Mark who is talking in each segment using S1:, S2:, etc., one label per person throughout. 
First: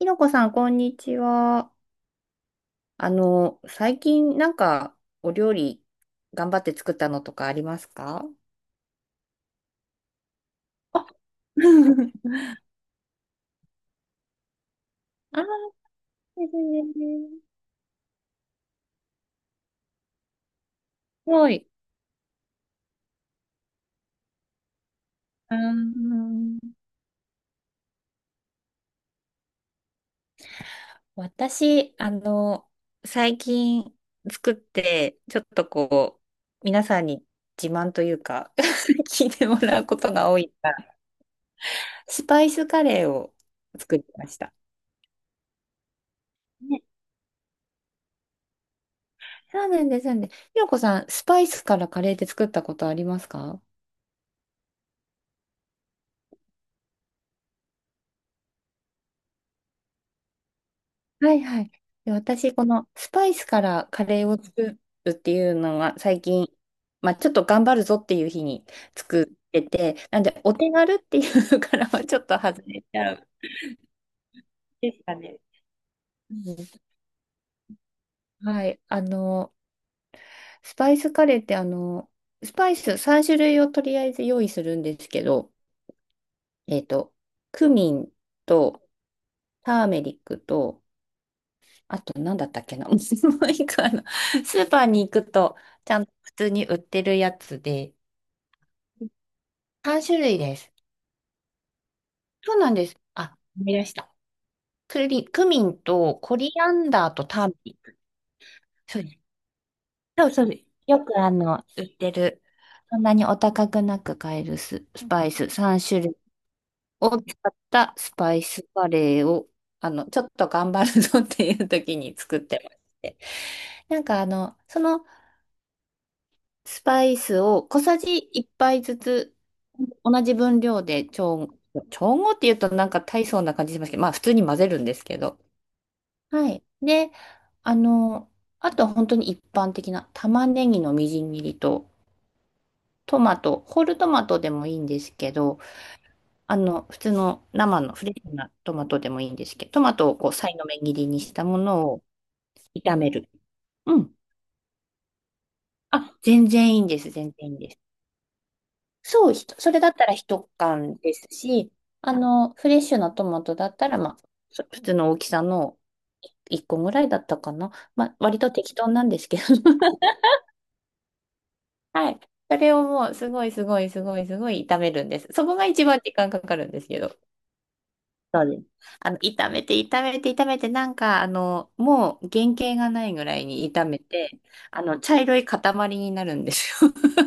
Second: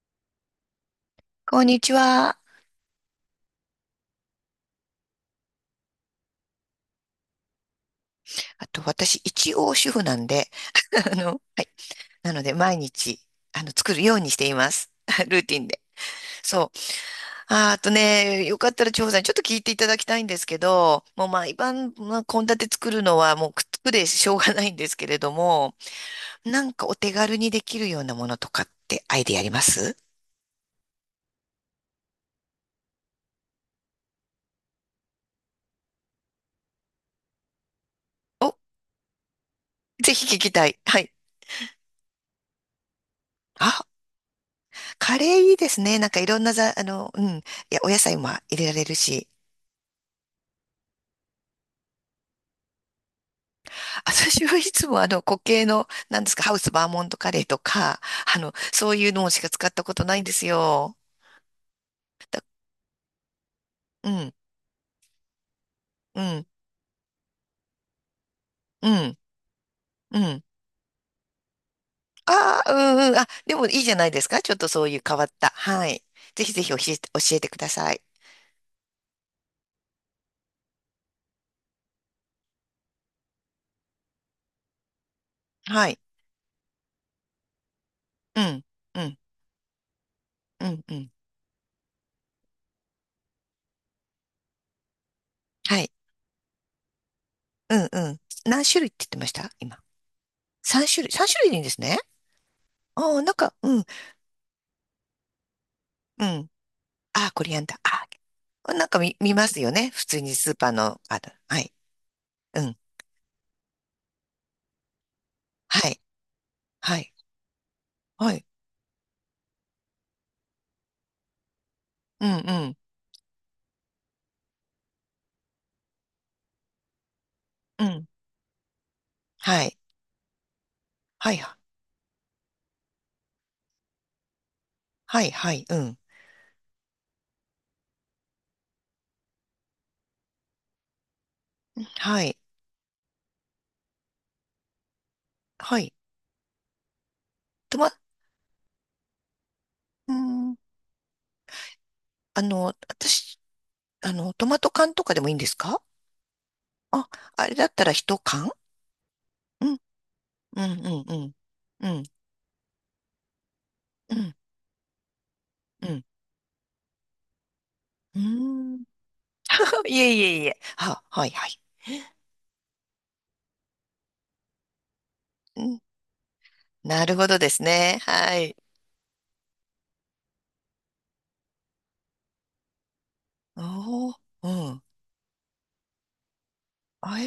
S1: ひろこさん、こんにち
S2: こん
S1: は。
S2: にちは。
S1: 最近なんかお料理頑張って作ったのとかありますか？
S2: あと、私、一応主婦なんで、はい。なので、毎日、作るようにしています。
S1: あ
S2: ル
S1: あ、
S2: ーティンで。
S1: 全
S2: そう。
S1: 然全然す
S2: あとね、よかったら、長さん、ちょっと聞いていただきたいんですけど、もう
S1: ご
S2: 毎
S1: い。
S2: 晩、まあ、献立作るのは、もう、くっつくでしょうがないんですけれど
S1: うー
S2: も、な
S1: ん。
S2: んかお手軽にできるようなものとかってアイディアあります？
S1: 私、最近作って、ちょっとこう、皆さんに自慢という
S2: お、
S1: か 聞いてもらうこ
S2: ぜ
S1: とが
S2: ひ聞
S1: 多い
S2: きた
S1: か
S2: い。
S1: ら、
S2: はい。
S1: スパイスカレーを
S2: あ、
S1: 作りました。
S2: カレーいいですね。なんかいろんなざ、
S1: ね、
S2: あの、うん。いや、お野菜も入れられるし。
S1: そうなんです、そうなんです。ひろこさん、スパイスからカレーって作ったことありますか？
S2: 私はいつもあの固形の、なんですか、ハウスバーモントカレーとか、そういうのしか使ったことないんですよ。
S1: はいはい。で、私、このスパイスからカ
S2: う
S1: レー
S2: ん、
S1: を作るっていうのが
S2: う
S1: 最
S2: ん、
S1: 近、まあ、ちょっと頑張るぞっていう日に
S2: うん、
S1: 作ってて、
S2: う
S1: なんで、
S2: ん。
S1: お手軽っていうからはちょっと
S2: あ
S1: 外
S2: あ、う
S1: れち
S2: ん、う
S1: ゃ
S2: ん。あ、
S1: う
S2: でもいいじゃないですか。ちょっとそう
S1: で
S2: いう
S1: すか
S2: 変わっ
S1: ね。
S2: た。はい。
S1: うん、
S2: ぜひぜひ教えて、教えてください。
S1: はい。スパイスカレーって、スパイス3種類をとりあえず用意するんですけど、
S2: はい。
S1: えっと、クミン
S2: うん、
S1: と、
S2: うん、
S1: ターメリック
S2: う
S1: と、
S2: ん、うん。
S1: あと、なんだったっけな。もう一個、スーパーに行くと、
S2: はい。
S1: ちゃんと普通に売ってるやつ
S2: うん、
S1: で、
S2: うん。何種類って言ってました今？
S1: 3種類です。
S2: 3種類。3種類でいいんですね。
S1: そうなんです。
S2: ああ、なん
S1: あ、
S2: か、
S1: 思い
S2: う
S1: 出
S2: ん、
S1: した。クミンと
S2: う
S1: コ
S2: ん。
S1: リアンダーと
S2: ああ、コ
S1: ターメ
S2: リアン
S1: リ
S2: ダ
S1: ッ
S2: ー。
S1: ク。
S2: ああ、なんか
S1: そうで
S2: 見、
S1: す。
S2: 見ますよね。普通
S1: そう
S2: に
S1: そう
S2: スー
S1: です。
S2: パーの、
S1: よく
S2: はい。
S1: 売ってる、
S2: うん。
S1: そんなにお高くなく買えるスパイス
S2: はい。
S1: 3種類
S2: はい。
S1: を使ったス
S2: は
S1: パイ
S2: い。
S1: スカレーを、ちょっと頑張るぞっていう時に
S2: うん、
S1: 作っ
S2: う
S1: てま
S2: ん、
S1: して。なんかそのスパイスを小
S2: う
S1: さ
S2: ん。
S1: じ1杯ずつ、
S2: はい。
S1: 同じ分量で
S2: はい、は
S1: 調合って言うとなんか大層な感じしますけど、まあ普通に混ぜるんですけ
S2: い、
S1: ど。
S2: はい、うん。
S1: はい。で、あの、あとは本当に一般的な玉ねぎのみじん切りと、
S2: はい、
S1: トマト、ホールトマトでもいいんですけど、
S2: はい。
S1: 普通の
S2: ト
S1: 生
S2: マ、
S1: のフレッシュなトマトでもいいんですけど、トマト
S2: う
S1: をこう、さ
S2: ん、
S1: いの目切りにしたものを炒める。
S2: 私、
S1: うん。
S2: トマト缶とかでもいいんですか？
S1: あ、全然いいんで
S2: あ、
S1: す。全
S2: あ
S1: 然い
S2: れ
S1: いん
S2: だ
S1: で
S2: っ
S1: す。
S2: たら一缶。
S1: そう、ひと
S2: う
S1: そ
S2: ん、
S1: れだったら一
S2: うん、
S1: 缶
S2: うん、
S1: で
S2: う
S1: す
S2: ん、
S1: し、
S2: うん、
S1: フレッシュなトマトだったら、ま
S2: う
S1: あ、
S2: ん、
S1: そ普通の大きさの
S2: うん。
S1: 一個ぐらいだったかな。まあ、
S2: うー
S1: 割と適
S2: ん
S1: 当なんですけど。
S2: いえ いえいえ。はい、はい。
S1: はい。それをもう、すごいすごいすごいすごい炒めるんです。そこ
S2: う
S1: が
S2: ん、
S1: 一番時間かかるんですけ
S2: なる
S1: ど。
S2: ほどですね。は
S1: そう
S2: い。
S1: です。炒めて、炒めて、炒めて、なんか、もう原型がないぐらいに炒め
S2: おー、
S1: て、
S2: うん。
S1: 茶色い塊になるんですよ。
S2: あえ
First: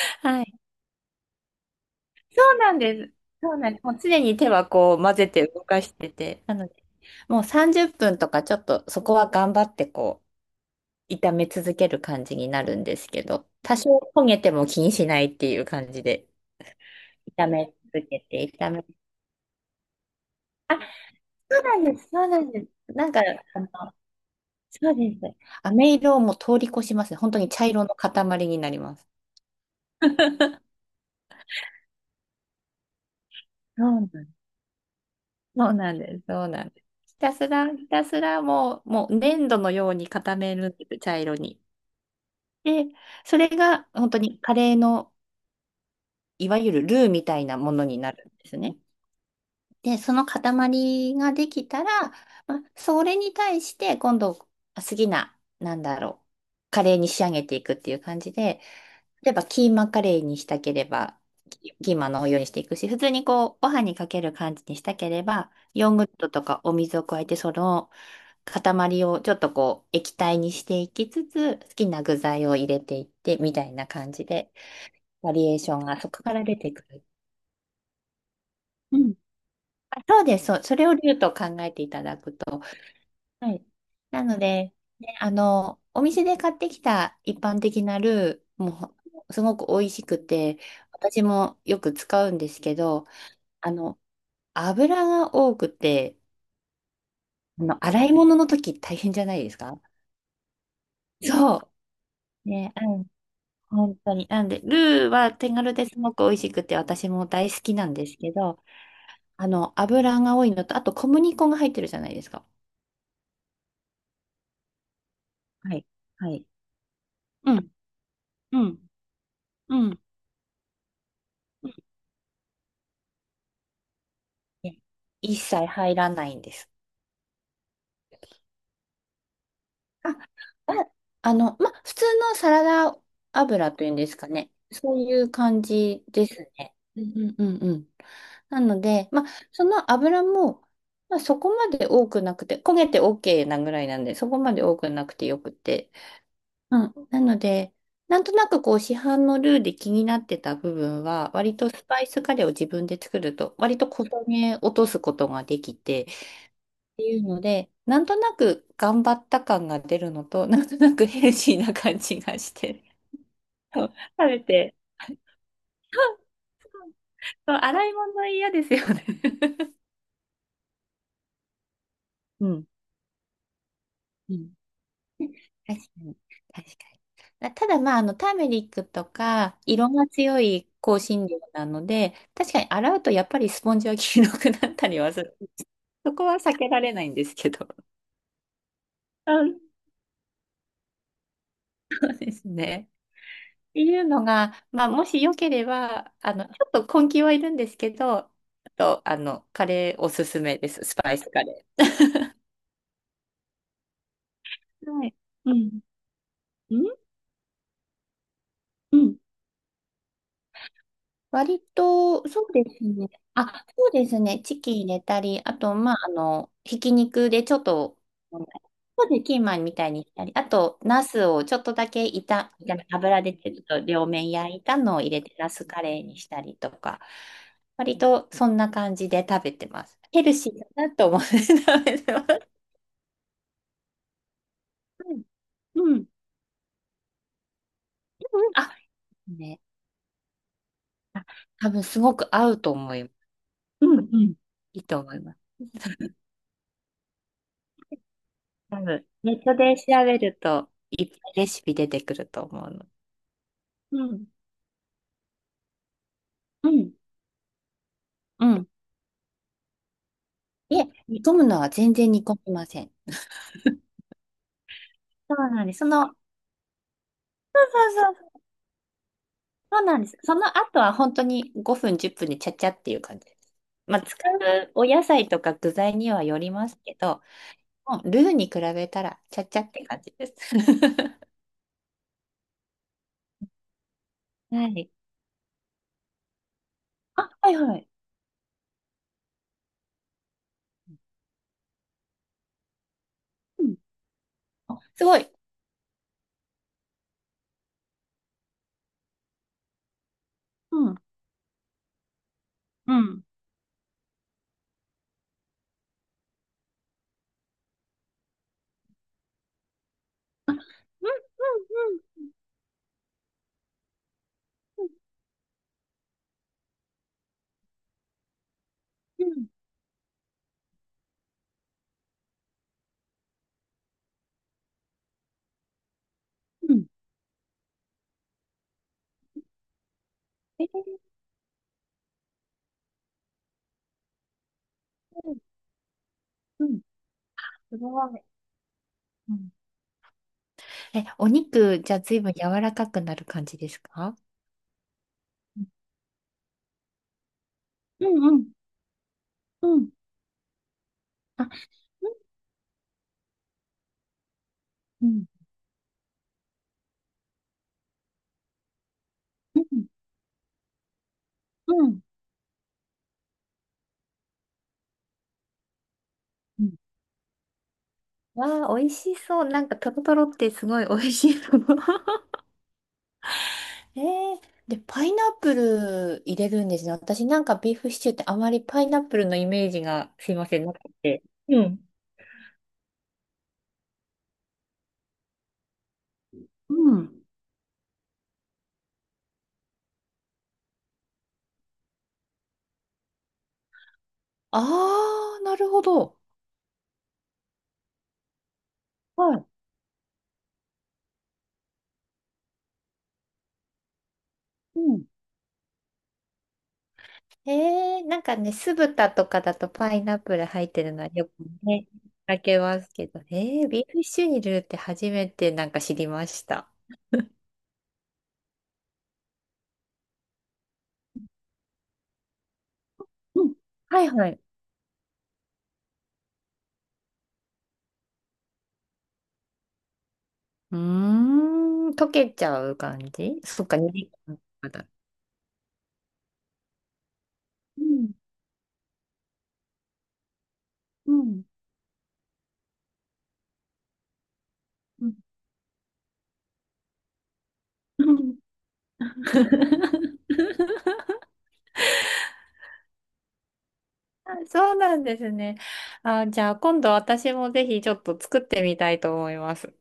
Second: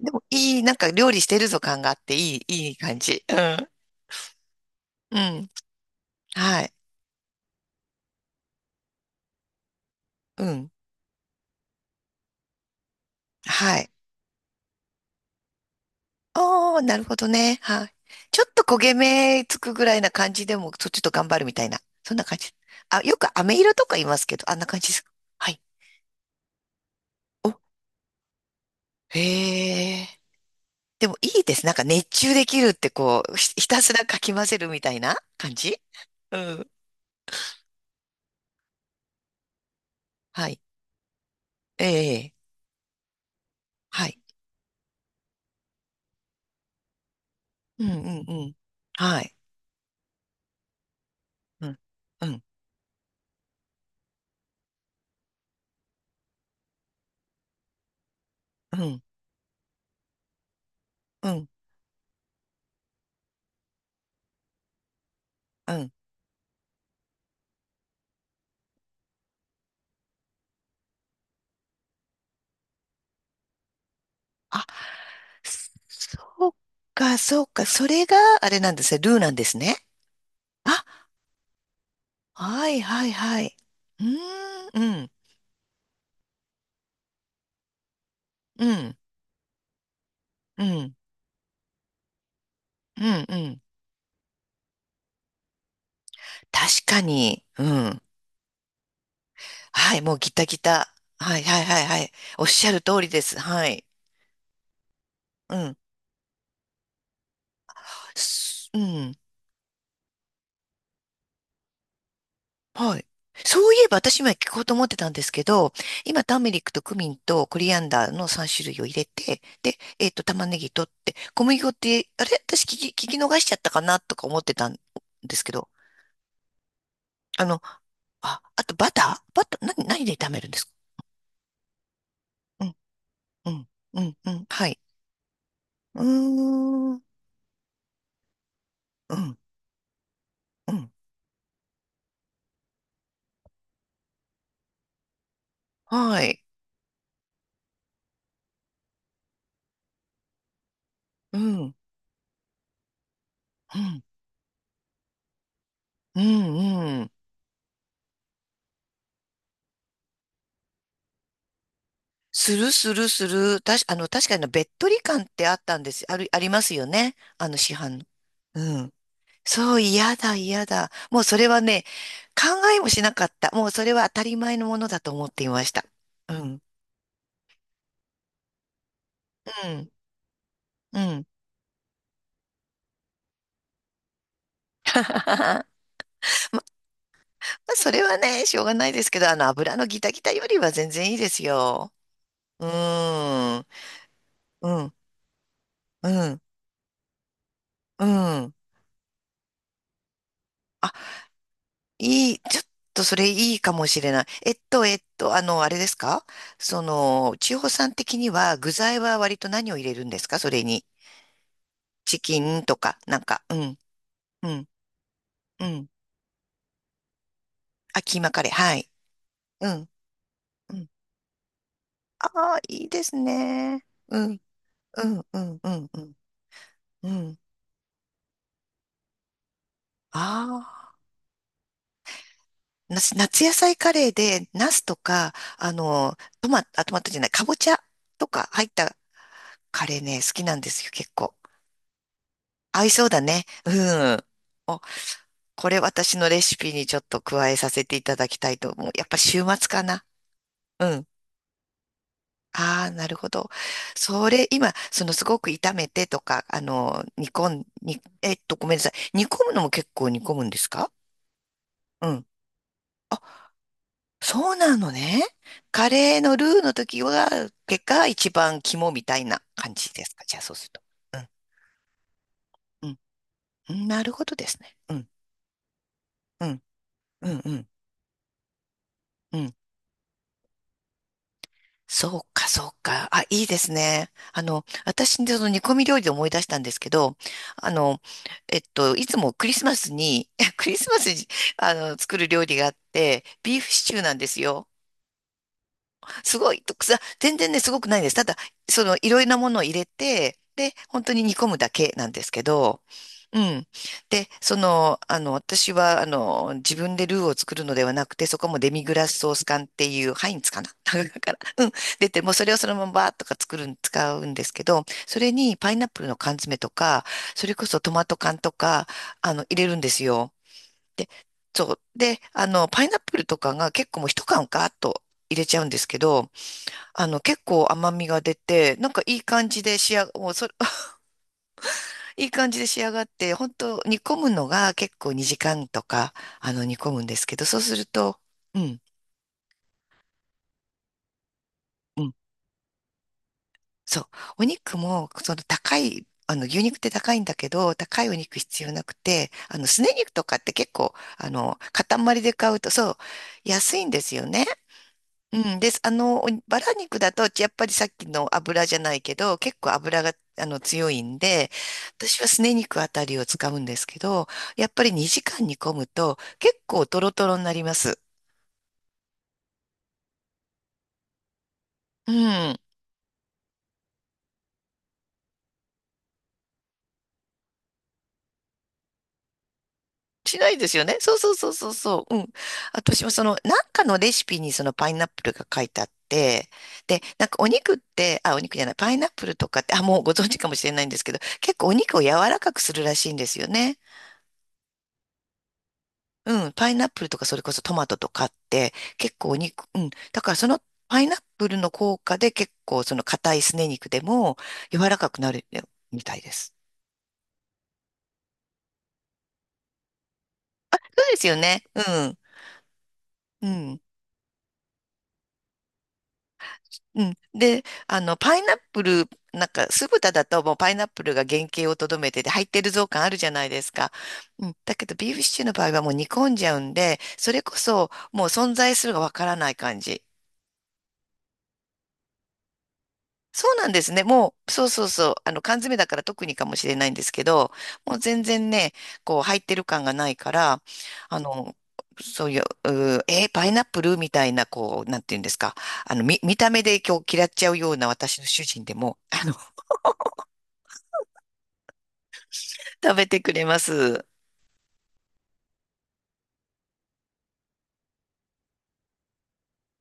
S2: ー。で も、
S1: は
S2: いい、
S1: い。
S2: なんか料理してるぞ感があって、いい、
S1: そう
S2: い
S1: な
S2: い
S1: ん
S2: 感
S1: です。
S2: じ。う
S1: そう
S2: ん。
S1: なんです。もう常に手はこう混
S2: う
S1: ぜて
S2: ん。
S1: 動かしてて、な
S2: は
S1: の
S2: い。
S1: で、もう30分とかちょっとそこは頑張ってこ
S2: うん。
S1: う、炒め続ける感じになるんですけど、多
S2: はい。
S1: 少焦げても気にしないっていう感じで、
S2: おー、なるほど
S1: 炒
S2: ね。
S1: め
S2: はい。
S1: 続け
S2: ちょ
S1: て、
S2: っと
S1: 炒
S2: 焦
S1: め、
S2: げ目つくぐらいな感じでも、ちょっと頑張るみ
S1: そう
S2: たい
S1: な
S2: な。
S1: んです、
S2: そんな
S1: そう
S2: 感
S1: な
S2: じ。
S1: んです。
S2: あ、
S1: なん
S2: よ
S1: か、
S2: く飴色とか言いますけど、あんな感じ
S1: そ
S2: で
S1: う
S2: すか？
S1: です。
S2: はい。
S1: 飴色をもう通り越しますね。本当に
S2: お、
S1: 茶色の塊になります。
S2: へえ。でもいいです。なんか熱中できるってこう、ひた
S1: そ
S2: す
S1: うな
S2: ら
S1: ん
S2: か
S1: で
S2: き
S1: す。
S2: 混ぜるみたいな感
S1: そう
S2: じ。
S1: なんです。
S2: う
S1: そうなん
S2: ん。
S1: です。ひたすら、ひたすらもう、もう粘土のように固
S2: は
S1: め
S2: い。
S1: るんです、茶色に。
S2: ええ。
S1: で、それが
S2: は
S1: 本
S2: い。
S1: 当にカレーのいわゆるルーみたいなも
S2: う
S1: の
S2: んう
S1: にな
S2: ん
S1: るん
S2: う
S1: で
S2: ん。
S1: すね。
S2: はい。
S1: で、その塊がで
S2: う
S1: き
S2: ん。
S1: たら、
S2: うん。
S1: まあ、それに対して今度好きな、なんだろう、カレーに仕上げていくっていう感じで、
S2: うん。
S1: 例えばキーマカレーにしたければ、
S2: うん。
S1: キキーマのお湯にしていくし、普通にこう、ご飯にかける感じにしたければ、
S2: う
S1: ヨ
S2: ん。
S1: ーグルトとかお水を加えて、その塊をちょっとこう、液体にしていきつつ、好きな具材を入れていって、みたいな感じで、
S2: あ、
S1: バリエー
S2: そ
S1: ションがそこから
S2: そっ
S1: 出てくる。
S2: そっか。それがあれなんです
S1: う
S2: ね。
S1: ん、
S2: ルーなんですね。
S1: あそうです、そう、それを竜と考えていただくと。
S2: はいはいは
S1: は
S2: い。
S1: い。
S2: う
S1: なので、
S2: ーん、うん、
S1: ね、お店で買ってきた一般的なルー
S2: うん、
S1: もすごく美味しくて、
S2: うん、
S1: 私もよく使うんですけ
S2: う
S1: ど、
S2: ん、うん。
S1: あの、油が多くて、
S2: 確かに、うん。
S1: 洗い物の時大変じゃないですか？
S2: はい、もうギタギタ。はい
S1: そ
S2: はいはいはい。おっ
S1: う。
S2: しゃ
S1: ね、
S2: る
S1: う
S2: 通
S1: ん。
S2: りです。はい。
S1: 本当に。なんで、ルーは手
S2: う
S1: 軽
S2: ん。
S1: ですごく美味しくて、私も大好きなんですけど、
S2: うん。
S1: 油が多いのと、あと小麦粉が入ってるじゃないですか。
S2: はい。そういえば私今聞こうと思ってたんですけど、
S1: はい。
S2: 今
S1: は
S2: ター
S1: い。
S2: メリックとクミンと
S1: う
S2: コ
S1: ん
S2: リアンダーの3
S1: う
S2: 種
S1: ん、
S2: 類を入れて、で、
S1: うん、
S2: 玉ねぎ取って、小麦粉
S1: うん。
S2: って、あれ私聞き逃しちゃったかなとか思ってたん
S1: ね、
S2: で
S1: 一
S2: すけ
S1: 切
S2: ど、
S1: 入らないんです。
S2: あの、あ、あとバター、何で
S1: あ、
S2: 炒めるんですか？
S1: あ、ま、普通のサラダ
S2: うん、
S1: 油というん
S2: う
S1: で
S2: ん、
S1: すか
S2: うん、
S1: ね。
S2: はい。
S1: そういう感
S2: うー
S1: じですね。
S2: ん、
S1: う
S2: う
S1: んうんうんうん。なので、ま、
S2: ん、
S1: その油も、
S2: うん、
S1: ま、そこまで多くなくて、焦げて OK なぐらいなんで、そこまで多くなくてよくて。
S2: はい。
S1: うん。なので、なんとなくこう市販のルーで気になってた部分は、
S2: う
S1: 割
S2: ん、う
S1: と
S2: ん、
S1: スパイスカレーを自分で作ると、割と小骨落とすことができて、
S2: うん、う
S1: て
S2: ん。
S1: いうので、なんとなく頑張った感が出るのと、なんとなくヘルシーな感じが
S2: す
S1: し
S2: る
S1: て、
S2: するする。たし、
S1: そ
S2: あ
S1: う
S2: の、確
S1: 食
S2: か
S1: べ
S2: に、べっ
S1: て、
S2: とり感ってあったんです。ありますよね。
S1: そう
S2: 市
S1: 洗い
S2: 販の。
S1: 物嫌です
S2: う
S1: よ
S2: ん。
S1: ね。
S2: そう、嫌だ、嫌だ。もうそれはね、考
S1: うん。
S2: えもしなかった。もうそれは当た
S1: う
S2: り
S1: ん。
S2: 前のものだと思っていまし
S1: 確
S2: た。
S1: かに、
S2: うん、
S1: 確かに。あただ、まあ、ターメリックとか、
S2: う
S1: 色
S2: ん、
S1: が強い
S2: う
S1: 香
S2: ん。
S1: 辛料なので、確かに洗うとやっぱりスポンジは黄色くなったりはする。そこは避けられないんですけど。
S2: それはね、しょうがないですけど、
S1: うん、
S2: 油のギタギタよりは全然いいですよ。
S1: そうです
S2: う
S1: ね。
S2: ーん。
S1: っていうのが、
S2: う
S1: まあ、
S2: ん。
S1: もしよけれ
S2: う
S1: ば、
S2: ん、
S1: ちょっと根気はいるんですけ
S2: う
S1: ど、あ
S2: ん。
S1: と、カレーおすすめです。
S2: あ、
S1: スパイスカレ
S2: ちょっとそれいいかもしれない。
S1: ー。はい。う
S2: あれ
S1: ん。
S2: ですか？そ
S1: ん
S2: の、千穂さん的には具
S1: う
S2: 材
S1: ん、
S2: は割と何を入れるんですか、それに？
S1: 割
S2: チ
S1: と、
S2: キ
S1: そう
S2: ン
S1: で
S2: と
S1: す
S2: か、
S1: ね。
S2: なんか、う
S1: あ、
S2: ん、
S1: そうですね。
S2: う
S1: チ
S2: ん、
S1: キン入れたり、あ
S2: う
S1: と、
S2: ん。
S1: まあ、ひき肉でちょっと、
S2: あ、キーマ
S1: そ
S2: カ
S1: う
S2: レー、
S1: で
S2: はい。
S1: すね、キーマン
S2: う
S1: みた
S2: ん、
S1: いにしたり、あ
S2: う
S1: と、
S2: ん。
S1: ナスをちょっとだけ
S2: ああ、
S1: 炒
S2: い
S1: め、
S2: いです
S1: 油でちょっと
S2: ね。
S1: 両
S2: う
S1: 面
S2: ん、
S1: 焼いたのを
S2: う
S1: 入れ
S2: ん、
S1: て、
S2: う
S1: ナ
S2: ん、
S1: ス
S2: う
S1: カ
S2: ん、う
S1: レー
S2: ん。
S1: にしたりとか、
S2: うん。
S1: 割とそんな感じで食べてます。ヘルシーだ
S2: ああ、
S1: なと思って食べてます。
S2: 夏野菜カレーで、ナスと
S1: うん。
S2: か、
S1: うん、
S2: あ、トマトじゃない、かぼちゃとか入っ
S1: あ、
S2: た
S1: ね。
S2: カレーね、好きなんですよ、結
S1: あ、
S2: 構。
S1: 多分すごく合うと
S2: 合い
S1: 思い
S2: そ
S1: ま
S2: う
S1: す。
S2: だね。う
S1: うんう
S2: ん。
S1: ん。い
S2: お、
S1: いと思います。
S2: これ私のレシピにちょっと加えさせていただきたいと
S1: 多
S2: 思う。や
S1: 分
S2: っぱ
S1: ネ
S2: 週
S1: ット
S2: 末
S1: で
S2: かな。
S1: 調べると、
S2: う
S1: い
S2: ん。
S1: っぱいレシピ出てくると思う
S2: あ
S1: の。
S2: あ、なるほど。
S1: うん。
S2: それ、今、すごく炒めてとか、あ
S1: うん。
S2: の、煮込ん、に、えっ
S1: う
S2: と、ご
S1: ん。
S2: めんなさい。煮込むのも結構煮込むんです
S1: いえ、
S2: か？
S1: 煮込むのは全
S2: う
S1: 然煮
S2: ん。
S1: 込みません。
S2: あ、そうなのね。
S1: そうなんです。そ
S2: カ
S1: の、
S2: レーのルーの時は、結果
S1: そうそ
S2: 一
S1: う、
S2: 番肝みたいな感
S1: そう
S2: じ
S1: なん
S2: で
S1: で
S2: す
S1: す。
S2: か？じ
S1: そ
S2: ゃあ
S1: の
S2: そうする
S1: 後
S2: と。
S1: は本当に5分、10分でちゃちゃっ
S2: う
S1: てい
S2: ん。
S1: う感じです。
S2: うん。
S1: まあ、
S2: なる
S1: 使
S2: ほどです
S1: う
S2: ね。
S1: お
S2: う
S1: 野
S2: ん。
S1: 菜とか具材にはよ
S2: う
S1: り
S2: ん。
S1: ますけど、
S2: うん。うん。
S1: もうルーに比べたら
S2: う
S1: ちゃ
S2: ん
S1: ちゃって感じです。
S2: そうか、そうか。あ、いいですね。
S1: はい。
S2: 私、その煮込み料理で思い出したんですけど、
S1: あ、はい
S2: あ
S1: はい。
S2: の、いつもクリスマスに、クリスマスに、作る料理があって、ビー
S1: う
S2: フ
S1: ん。
S2: シチューなんですよ。
S1: あ、すごい。
S2: すごい、とくさ、全然ね、すごくないです。ただ、いろいろなものを入れて、で、
S1: うん。
S2: 本当に煮込むだけなんですけど、
S1: うん。
S2: うん。で、私は、自分でルーを作るのではなくて、そこもデミグラスソース缶っていう、ハインツ
S1: あ、うん、
S2: かな から、うん。
S1: うん、
S2: 出て、もうそれをそのままバーッとか作るん、使うんですけど、それにパイナップルの缶詰とか、それこそトマト缶とか、
S1: うん、う
S2: 入れるんですよ。で、そう。で、パイナップルとかが結構もう一缶ガーッと入れちゃうんですけど、
S1: ん。うん、
S2: 結構甘みが出て、なんかいい感じで仕上が、もうそれ、
S1: え
S2: いい感じで仕上がって、本当煮込むのが結構2
S1: ー、
S2: 時間とか、
S1: う
S2: 煮
S1: ん、
S2: 込むんですけど、そうす
S1: す
S2: る
S1: ご
S2: と、
S1: い。
S2: うん、
S1: うん、え、お肉、じゃあ
S2: うん、
S1: 随分柔らかくなる感じです
S2: そう。
S1: か？
S2: お肉も、その
S1: うん
S2: 高い、あの、牛肉って高いんだけど、高
S1: う
S2: いお肉
S1: ん
S2: 必要なくて、
S1: う
S2: すね
S1: ん。
S2: 肉とかって結構、
S1: あ、
S2: 塊で買うと、そう、安いんですよね。
S1: うん
S2: うん、です。バラ肉だと、やっぱりさっきの油じゃないけど、結
S1: う
S2: 構
S1: ん
S2: 油が、強いんで、
S1: うん
S2: 私はすね肉あたりを使うんですけど、やっぱり2時間煮込むと、結
S1: うん。
S2: 構トロトロになります。
S1: わあ、美味しそう。なんか、トロトロってすごい美味しいと思う。
S2: う ん。
S1: えー、で、パイナップル入れるんですね。私なんかビーフシチューってあまりパイナップルのイメージがすい
S2: し
S1: ま
S2: ない
S1: せん、
S2: で
S1: な
S2: す
S1: く
S2: よね。そう
S1: て。
S2: そうそう
S1: う
S2: そう
S1: ん。
S2: そう。うん。私もその、なんかのレシピにそのパイナップルが書いてあって、
S1: う
S2: で、
S1: ん。
S2: なんかお肉って、あ、お肉じゃない、パイナップルとかって、あ、もうご存知かもしれないんですけど、結構お肉を柔らかくするらしいんですよね。
S1: ああ、なるほど。
S2: うん、パイナップルとかそれこそトマトとかって結構
S1: は
S2: お
S1: い。
S2: 肉、うん、だからそのパイナップルの効果で結構その硬いすね肉でも柔らかくなるみたいです。
S1: えー、なんかね、酢豚とかだとパイナップル入ってるの
S2: そ
S1: は
S2: うです
S1: よく
S2: よね。う
S1: ね、見
S2: ん、
S1: かけますけど、
S2: う
S1: えー、
S2: ん、
S1: ビーフシチューに入れるって初めてなんか知りました。
S2: うん。で、パイナップル、なんか酢豚だともうパイナップルが原型をとどめてて入ってるぞ感あるじゃな
S1: う
S2: い
S1: ん、
S2: ですか。
S1: はいはい。
S2: うん、だけどビーフシチューの場合はもう煮込んじゃうんで、それこそもう存在するがわからない感じ。
S1: うーん、溶けちゃう感じ、
S2: そう
S1: そ
S2: な
S1: っ
S2: ん
S1: か、
S2: ですね。
S1: 2時
S2: も
S1: 間と
S2: う、そう
S1: か
S2: そう
S1: だ。
S2: そう。缶詰だから特にかもしれないんですけど、
S1: う
S2: もう
S1: ん、
S2: 全然ね、こう、入ってる感がないから、
S1: う
S2: あ
S1: ん、
S2: の、そういう、うーえーパイナップルみたいな、こう、なん
S1: うん。
S2: ていうんですか？見た目で今日嫌っちゃうような
S1: う
S2: 私の
S1: ん、
S2: 主人でも、食べてくれます。
S1: あそうなんですね。あ、じゃあ今度私もぜひちょっと作ってみたいと思います。